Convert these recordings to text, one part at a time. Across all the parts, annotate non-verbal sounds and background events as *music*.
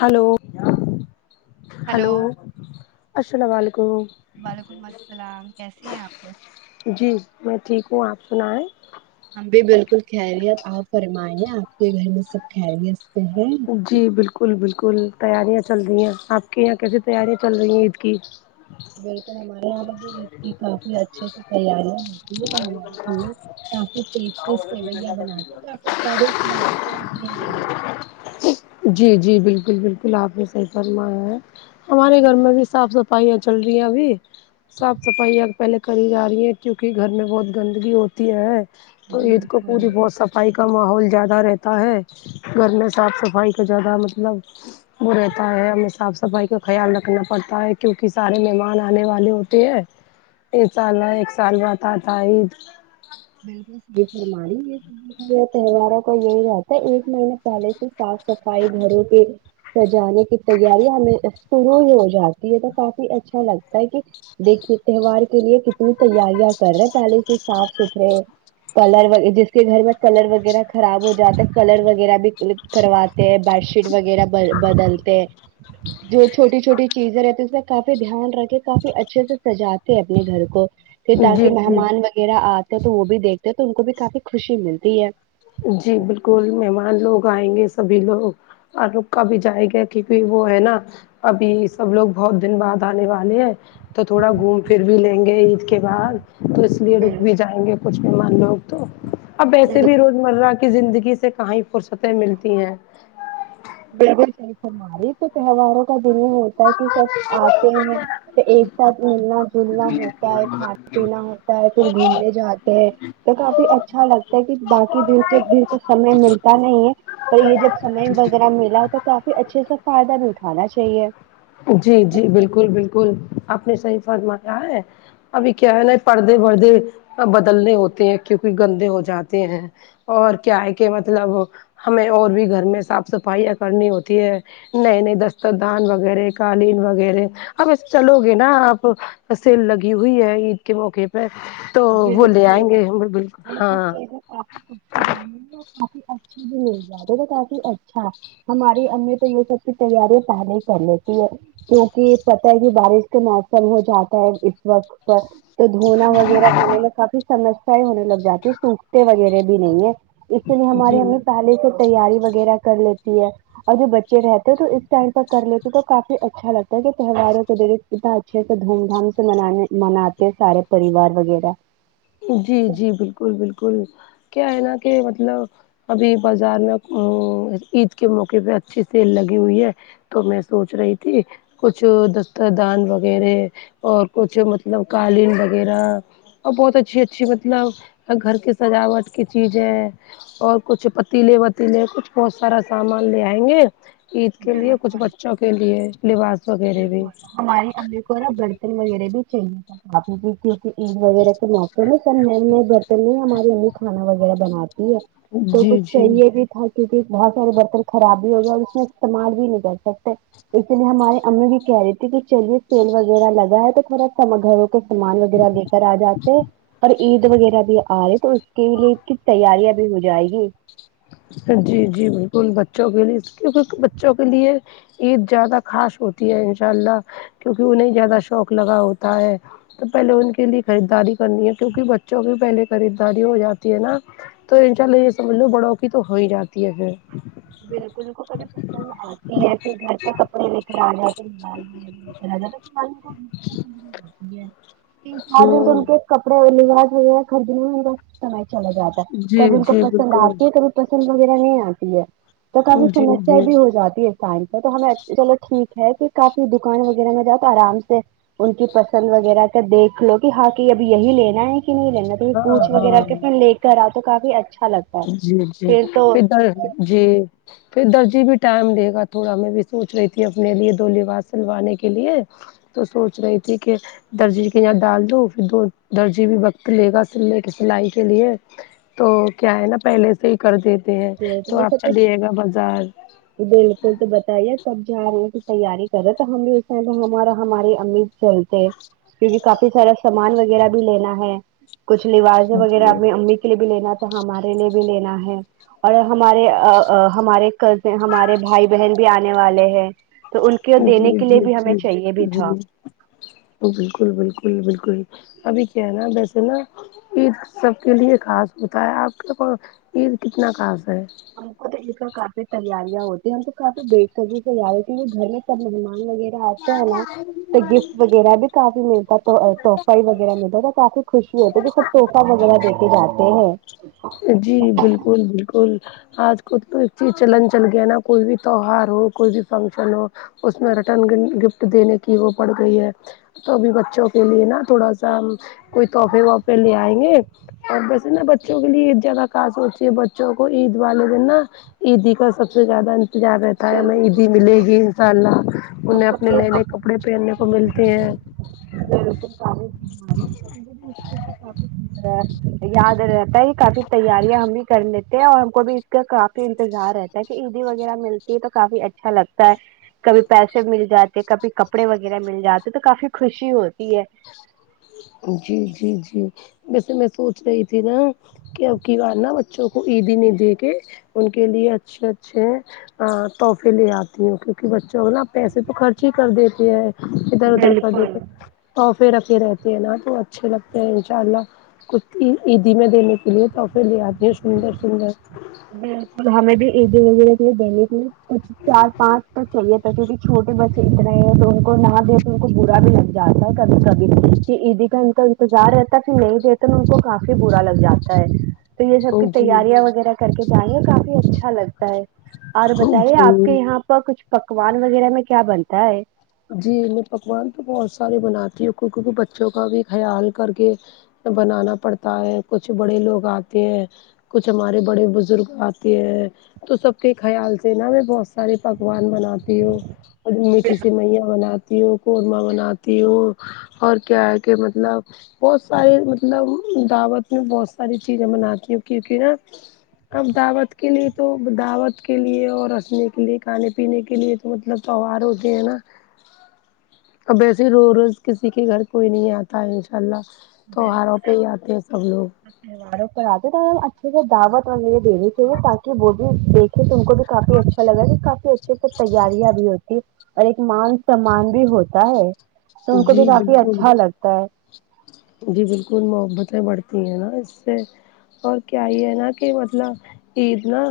hello hello السلام علیکم وعلیکم السلام کیسے ہیں آپ جی میں ٹھیک ہوں آپ سنیں ہم بھی بالکل خیریت آپ فرمائیے آپ کے گھر میں سب خیریت سے ہیں جی بالکل بالکل تیاریاں چل رہی ہیں آپ کے یہاں کیسی تیاریاں چل رہی ہیں عید کی بالکل ہمارے یہاں پر بھی عید کی کافی اچھے سے تیاریاں ہوتی ہے ہمارے یہ کافی ٹیسٹی سیویاں بناتے کافی سوادشٹ بنتی ے ہمارے یہاں جی جی بالکل بالکل آپ نے صحیح فرمایا ہے ہمارے جی گھر میں بھی صاف صفا ئیاں چل رہی ہے ابھی صاف صفائیاں پہلے کری جا رہی ہے کیونکہ گھر میں بہت گندگی ہوتی ہے تو عید کو بالکل پوری بہت صفائی کا ماحول زیادہ رہتا ہے گھر میں صاف صفائی کا زیادہ مطلب وہ رہتا ہے ہمیں صاف صفائی کا خیال رکھنا پڑتا ہے کیونکہ سارے مہمان آنے والے ہوتے ہیں ایک سال ہے ایک سال بعد آتا ہے عید بالکل صحیح فرمارہی یہ تو تہواروں کا یہی رہتا ہے ایک مہینے پہلے سے صاف صفائی گھروں کے سجانے کی تیاریاں ہمیں شروع ہی ہو جاتی ہے تو کافی اچھا لگتا ہے کہ دیکھیے تہوار کے لیے کتنی تیاریاں کر رہے پہلے سے صاف ستھرے ہیں کلر جس کے گھر میں کلر وغیرہ خراب ہو جاتا ہے کلر وغیرہ بھی کرواتے ہے بیڈ شیٹ وغیرہ ب بدلتے ہے جو چھوٹی چھوٹی چیزیں رہتی اس کا کافی دھیان رکھے کافی اچھے سے سجاتے ہے اپنے گھر کو پھر جی تاکہ جی مہمان وغیرہ آتے تو وہ بھی دیکھتے ہیں تو ان کو بھی کافی خوشی ملتی ہے جی بالکل مہمان لوگ آئیں گے سبھی لوگ اور رک کر بھی جائے گا کیونکہ وہ ہے نا ابھی سب لوگ بہت دن بعد آنے والے ہیں تو تھوڑا گھوم پھر بھی لیں گے عید کے بعد تو اس لیے بال رک بھی جائیں گے کچھ مہمان لوگ تو اب ویسے بھی بالکل روز روز مرہ کی زندگی سے کہیں فرصتیں ملتی ہیں بالکل صحیح فرما رہی ہے تو تہواروں کا دن ہی ہوتا تاکہ سب آتے ہے کہ ایک ساتھ ملنا جلنا ہو کھانا پینا ہوتا ہے پھر گھومنے جاتے ہیں تو کافی اچھا لگتا ہے کہ باقی دن تو سمے ملتا نہیں ہے تو یہ جب سمے وغیرہ ملا ہے تو کافی اچھے سے فائدہ بھی اٹھانا چاہیے جی جی بالکل بالکل آپ نے صحیح فرمایا ہے ابھی کیا ہے نا پردے وردے سب بدلنے ہوتے ہیں کیونکہ گندے ہو جاتے ہیں اور کیا ہے کہ مطلب ہمیں اور بھی گھر میں صاف صفائیاں کرنی ہوتی ہے نئے نئے دستر خان وغیرہ قالین وغیرہ اب ایس چلو گے نا آپ سیل لگی ہوئی ہے عید کے موقع پہ تو وہ لے آئیں بالکل گے ہم بالکل یہ سب ہاں چیزیں کافی سستی داموں کافی اچھے سے لے کر جارہے کافی اچھا ہماری امی تو یہ سب کی تیاریاں پہلے ہی کر لیتی ہے کیونکہ پتا ہے کہ بارش کا موسم ہو جاتا ہے اس وقت تک تو دھونا وغیرہ ہونے میں کافی سمسیا ہونے لگ جاتی سوکھتے وغیرہ بھی نہیں ہے اس لیے ہمارے جی امی پہلے سے تیاری وغیرہ کر لیتی ہے اور جو بچے رہتے ہیں تو اس ٹائم پر کر لیتے تو کافی اچھا لگتا ہے کہ تہواروں کے دے اتنا اچھے سے دھوم دھام سے منانے مناتے ہیں سارے پریوار وغیرہ جی جی بالکل بالکل کیا ہے نا کہ مطلب ابھی بازار میں آ عید کے موقعے پہ اچھی سیل لگے ہوئی ہے تو میں سوچ رہی تھی کچھ دستردان وغیرہ اور کچھ مطلب قالین وغیرہ اور بہت اچھی اچھی مطلب گھر کی سجاوٹ کی چیزیں اور کچھ پتیلے وتیلے کچھ بہت سارا سامان لے آئیں گے عید کے لیے کچھ بچوں کے لیے لباس وغیرہ بھی بالکل ہماری امی کو نا برتن وغیرہ بھی چاہے تھاپ کی عید وغیرہ کے موقع میں سب نئی نئی برتن میں ہی ہماری امی کھانا وغیرہ بناتی ہے تو جی کچھ جی چاہیے بھی تھا کیونکہ بہت سارے برتن خراب بھی ہو گئے اور اس میں استعمال بھی نہیں کر سکتے اس لیے ہمارے امی بھی کہہ رہی تھی کہ چلیے سیل وغیرہ لگا ہے تو تھوڑا سامان گھروں کے سامان وغیرہ لے کر آ جاتے اور عید وغیرہ بھی آ رہی ہے تو اس کے لیے کچھ تیاریاں بھی ہو جائے گی جی جی بالکل بچوں کے لیے کیونکہ بچوں کے لیے عید زیادہ خاص ہوتی ہے ان شاء اللہ کیونکہ انہیں زیادہ شوق لگا ہوتا ہے تو پہلے ان کے لیے خریداری کرنی ہے کیونکہ بچوں کی پہلے خریداری ہو جاتی ہے نا تو ان شاء اللہ یہ سمجھ لو بڑھوں کی تو ہو ہی جاتی ہے پھر بالکل ان کو کبھی پسند آتی ہے پھر گھر پہ کپڑے لے کر آ جاتے موبائل میں *inaudible* تین چار دن تو ان ہ کے کپڑے لباس وغیرہ خریدنا ہوگا سمے چلا جاتا ہے جی کب ان کو جی پسند بالکل آتی ہے کبھی پسند وغیرہ نہیں آتی ہے تو کافی جی سمسیا جی بھی ہو جاتی ہے ٹائم تو ہمیں چلو ٹھیک ہے کہ کافی دوکان وغیرہ میں جاؤ تو آرام سے ان کی پسند وغیرہ کا دیکھ لو کہ ہاں کہ اب یہی لینا ہے نہیں لینا تو ہاں پوچ وغیرہ کے ہاں پھر لے کر آؤ تو کافی اچھا لگ جی جی پھر کل جی پھر درجی بھی ٹائم دے گا تھوڑا میں بھی سوچ رہی تھی اپنے لیے دو لباس سلوانے کے لیے تو سوچ رہی تھی کہ درجی کے یہاں ڈال دو ں پھر دو درجی بھی وقت لے گا سلنے کے سلائی کے لیے تو کیا ہے نا پہلے سے ہی کر دیتے ہیں تو یہ آپ سب کا پہ دیے گا بازار بالکل تو بتائیے کب جا رہے ہیں کی تیاری کرے تو ہم بھی اس ائ ہمارا ہمارے ہم بھی چلتے کیونکہ کافی سارا سامان وغیرہ بھی لینا ہے کچھ لبازیں وغیرہ جی اپنی امی کے لیے بھی لینا تھا ہمارے لیے بھی لینا ہے اور ہمارےاا ہمارے کز ہمارے بھائی بہن بھی آنے والے ہے تو ان کے دینے جی کے لیے جی بھی ہمیں جی چاہیے بھی تھا جی بالکل بالکل بالکل ابھی کیا ہے نا ویسے نا عید سب کے لیے خاص ہوتا ہے آپ کےا عید کتنا خاص ہے ہم کو تو عید پر کافی تیاریاں ہوتی ہیں ہم تو کافی دیکھ کر ہی تیا ری کے لیےگھر میں سب مہمان وغیر آتےہیں نہ گفٹ وغیرہ بھی کافی ملتا توتح تحفہ ہی وغیرہ ملتا تو کافی خوشی ہوتی کہ سب تحفہ وغیرہ دے کے جاتے ہیں جی بالکل آج کل ک ایک چیز چلن چل گیا نا کوئی بھی تیوہار ہو کوئی بھی فنکشن ہو اس میں ریٹرن گفٹ دینے کی وہ پڑ گئی ہے تو بھی بچوں کے لیے نا تھوڑا سا کوئی تحفے وحفے لے آئیں گے اور ویسے نا بچوں کے لیے عید جیادہ خاص ہوتی ہے بچوں کو عید والے دن نا عیدی کا سب سے زیادہ جا رہتا ہے ہمیں عیدی ملے بالکل گی ان شاء اللہ ہم انہیں کو اپنے بھی یہ نئے سب نئے کپ ڑے پہننے کو ملتے ہیں بالکل *unintelligible* چیز کا یاد رہتا ہے کافی تیاریاں ہم بھی کر لیتے ہیں اور ہم کو بھی کا کافی انتظار رہتا ہے کہ عیدی وغیرہ ملتی ہے تو کافی اچھا لگتا ہے کبھی پیسے مل جاتے کبھی کپڑے وغیرہ مل جاتے تو کافی خوشی ہوتی ہے جی جی جی ویسے میں سوچ رہی تھی نا کہ اب کی بار نہ بچوں کو عیدی نہیں دے کے ان کے لیے اچھے اچھے ا تحفے لے آتی ہوں کیونکہ بچوں کو نا پیسے تو خرچ ہی کر دیتے ہے ادھر ادھر کر بالکل دیتے تحفے رکھے رہتے ہیں نا تو اچھے لگتے ہیں ان شاء اللہ کچھ عیدی میں دینے کے لیے تو تحفے لے آتی ہیں سندر سندر بالکل ہمیں بھی عیدی وغیرہ کے لیے دینے کےلیےکچھ چار پانچ تو چاہیے تھا کیونکہ چھوٹے بچے اتنے ہیں تو ان کو نہ دے تو ان کو برا بھی لگ جاتا ہے کبھی کبھی کہ عیدی کا ان کا انتظار رہتا ہے پھر نہیں دیتے نہ ان کو کافی برا لگ جاتا ہے تو یہ سب کی جی تیاریاں وغیرہ کر کے جائیں گے کافی اچھا لگتا ہے اور بتائیے آپ جی کے یہاں پر کچھ پکوان وغیرہ میں کیا بنتا ہے جی میں پکوان تو بہت سارے بناتی ہوں کی کیونکہ بچوں کا بھی خیال کر کے بنانا پڑتا ہے کچھ بڑے لوگ آتے ہیں کچھ ہمارے بڑے بزرگ آتے ہیں تو سب کے خیال سے نا میں بہت سارے پکوان بناتی ہوں اور میٹھی سو یاں بناتی ہوں خورمہ بناتی ہوں اور کیا ہے کہ مطلب بہت سارے مطلب دعوت میں بہت ساری چیزیں بناتی ہوں کیونکہ نا اب دعوت کے لیے تو دعوت کے لیے اور رسنے کے لیے کھانے پینے کے لیے مطلب تہوار کے ہیں نا اب ایسے ہی رو روز کسی کے گھر کوئی نہیں آتا ہے انشاء اللہ تیوہاروں پہ ہی آتے ہیں سب لوگ تیوہاروں پر آتے ہیں تو اچھے سے دعوت و دینی چاہیے تاکہ وہ بھی دیکھے تم کو بھی کافی اچھا لگا کہ کافی اچھے سے تیاریاں بھی ہوتی اور ایک مان سمان بھی ہوتا ہے تو ان کو بھی جی کافی بالکل اچھا لگتا ہے جی بالکل محبتیں بڑھتی ہیں نا اس سے اور کیا ہی ہے نا کہ مطلب عید نا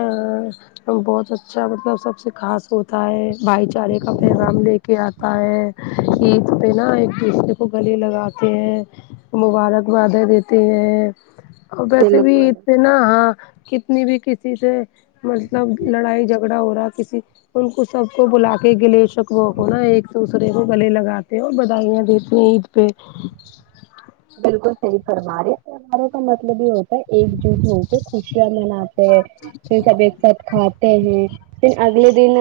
ا بہت اچھا مطلب سب سے خاص ہوتا ہے بھائی چارے کا پیغام دیتے کہ آتا ہے عید پہ نا ایک دوسرے کو گلے لگا تے ہیں مبارکبادئیں دیتے ہیں اور ویسے بھی بالکل ات نا ہاں کتنی بھی کسی سے مطلب لڑائی جھگڑا ہو رہا ہے کسی ان کو سب کو بلا کے گلے شکوں کو نا ایک دوسرے کو گلے لگاتے اور بداھائیاں دے یہ عید پہ بالکل صحیح فرمارہے ہر ایک مطلب ہی ہو بس ایک جٹ ہو کے خوشیاں منا تے ہے پھر سب ایک سب کھاتے ہیں پھر اگلے دن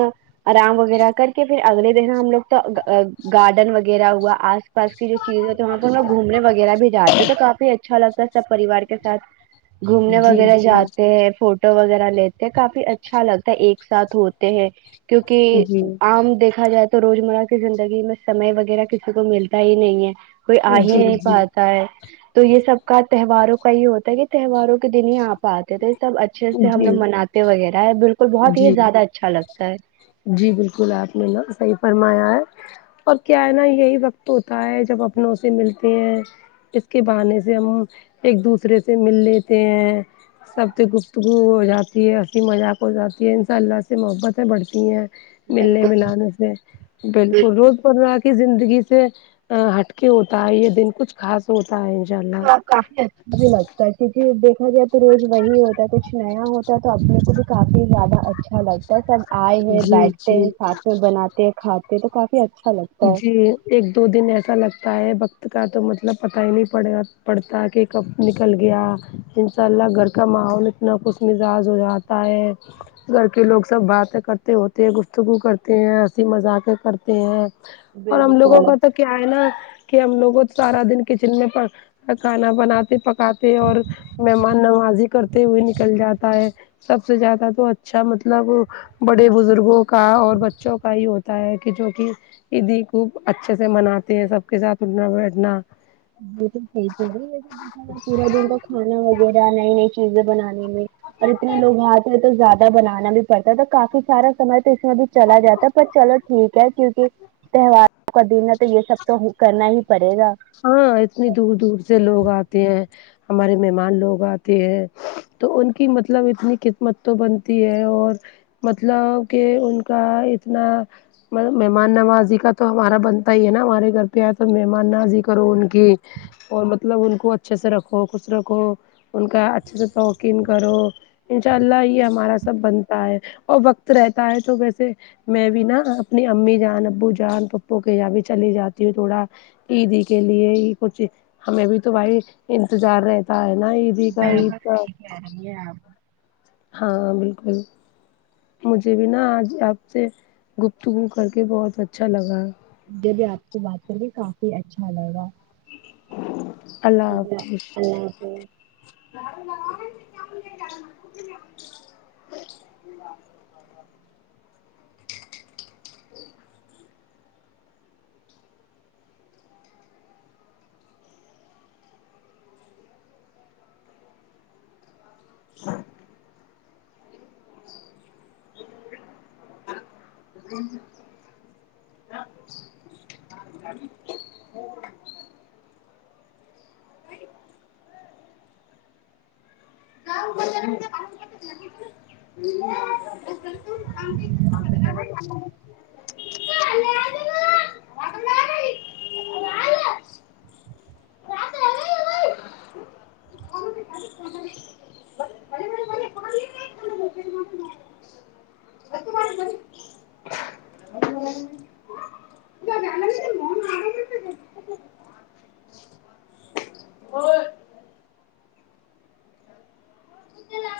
آرام وغیرہ کر کے پھر اگلے دن ہم لوگ تو گ گارڈن وغیرہ ہوا آج پاس کی جو چیز ہوتی تو وہاں پہ ہم لوگ گھومنے وغیرہ بھی جاتے ہیں تو کافی اچھا لگتا ہے سب پریوار کے ساتھ گھومنے جی وغیرہ جی جاتے ہیں فو ٹو وغیرہ لیتے ہیں کافی اچھا لگتا ہے ایک ساتھ ہوتے ہیں کیونکہ جی عام دیکھا جائے تو روزمرہ کی زندگی میں سمے وغیرہ کسی کو ملتا ہی نہیں ہے کوئی آ ہی جی نہیں جی پا تا ہے تو یہ سب کا تہواروں کا یہ ہوتا ہے کہ تہواروں کے دن ہی آ پ اتے تھے تب اچھے سے ہم جی لوگ مناتے وغیرہ ہے بالکل بہت ہی جی زیادہ اچھا لگتا ہے جی بالکل آپ نے نا صحیح فرمایا ہے اور کیا ہے نا یہی وقت ہوتا ہے جب اپنوں سے ملتے ہیں اس کے بہانے سے ہم ایک دوسرے سے مل لیتے ہیں سب سے گفتگو ہو جاتی ہے ہنسی مذاق ہو جاتی ہے ان شاء اللہ سے محبتیں بڑھتی ہیں بالکل ملنے ملانے سے بالکل روز مرہ زندگی سے ہٹکے ہوتا ہے یہ دن کچھ خاص ہوتا ہے انشاء اللہ کافی اچھا بھی لگتا ہے کیونکہ دیکھا جائے تو روز وہی ہوتا ہے کچھ نیا ہوتا ہے تو اپنے کو بھی کافی زیادہ اچھا لگتا ہے سب آئے ہیں جی بیٹھتے جی ہیں ساتھ میں بناتے کھاتے تو کافی اچھا لگ جی ایک دو دن ایسا لگتا ہے وقت کا تو مطلب پتہ ہی نہیں پڑ پڑتا کہ کب نکل گیا ان شاء اللہ گھر کا ماحول اتنا خوش مزاج ہو جاتا ہے گھر کے لوگ سب باتیں کرتے ہوتے ہیں گفتگو کرتے ہیں ہنسی مذاقیں کرتے ہیں اور ہم لوگوں بالکل کا تو کیا ہے نا کہ ہم لوگوں سارا دن کچن میں پ کھانا بناتے پکاتے اور مہمان نوازی کرتے ہوئے نکل جاتا ہے سب سے زیادہ تو اچھا مطلب بڑے بزرگوں کا اور بچوں کا ہی ہوتا ہے کہ جو کہ عیدی خوب اچھے سے مناتے ہیں سب کے ساتھ اٹھنا بیٹھنا بالکل صحیح فرماے آپ پورا دن تو کھانا وغیرہ نئی نئی چیزیں بنانے میں اور اتنے لوگ آتے ہیں تو زیا دہ بنانا بھی پڑتا ہے تو کافی سارا سمے تو اس میں بھی چلا جاتا ہے پر چلو ٹھیک ہے کیونکہ تہواروں کا دن ہے تو یہ سب تو کرنا ہی پڑے گا ہاں اتنی دور دور سے لوگ آتے ہیں ہمارے مہمان لوگ آتے ہیں تو ان کی مطلب اتنی قسمت تو بنتی ہے اور مطلب کہ ان کا اتنا مہمان نوازی کا تو ہمارا بنتا ہی ہے نا ہمارے گھر پہ آئے تو مہمان نازی کا کرو ان کی اور مطلب ان کو اچھے سے رکھو خوش رکھو ان کا اچھے سے توقین کرو انشاء اللہ یہ ہمارا سب بنتا ہے اور وقت رہتا ہے تو ویسے میں بھی نا اپنی امی جان ابو جان پھوپو کے یہاں بھی چلی جاتی ہوں تھوڑا عیدی کے لیے ہی کچھ ہمیں بھی تو بھائی انتظار رہ کا ہے نا یہ بالکل صحیح کہہ رہی ہیں آپ ہاں بالکل مجھے بھی نا آج آپ سے گفتگو کر کے بہت اچھا لگا مجھے بھی آپ سے بات کر کے کافی اچھا لگا اللہ ا اللہپ *inaudible* م م *inaudible* بچ *inaudible* *inaudible* ہھ *inaudible* ی *inaudible* ہاں *inaudible* ج *unintelligible* *inaudible* *inaudible* انی *inaudible* *inaudible* کیا بیا لگیس من *inaudible* وہ *inaudible* *inaudible*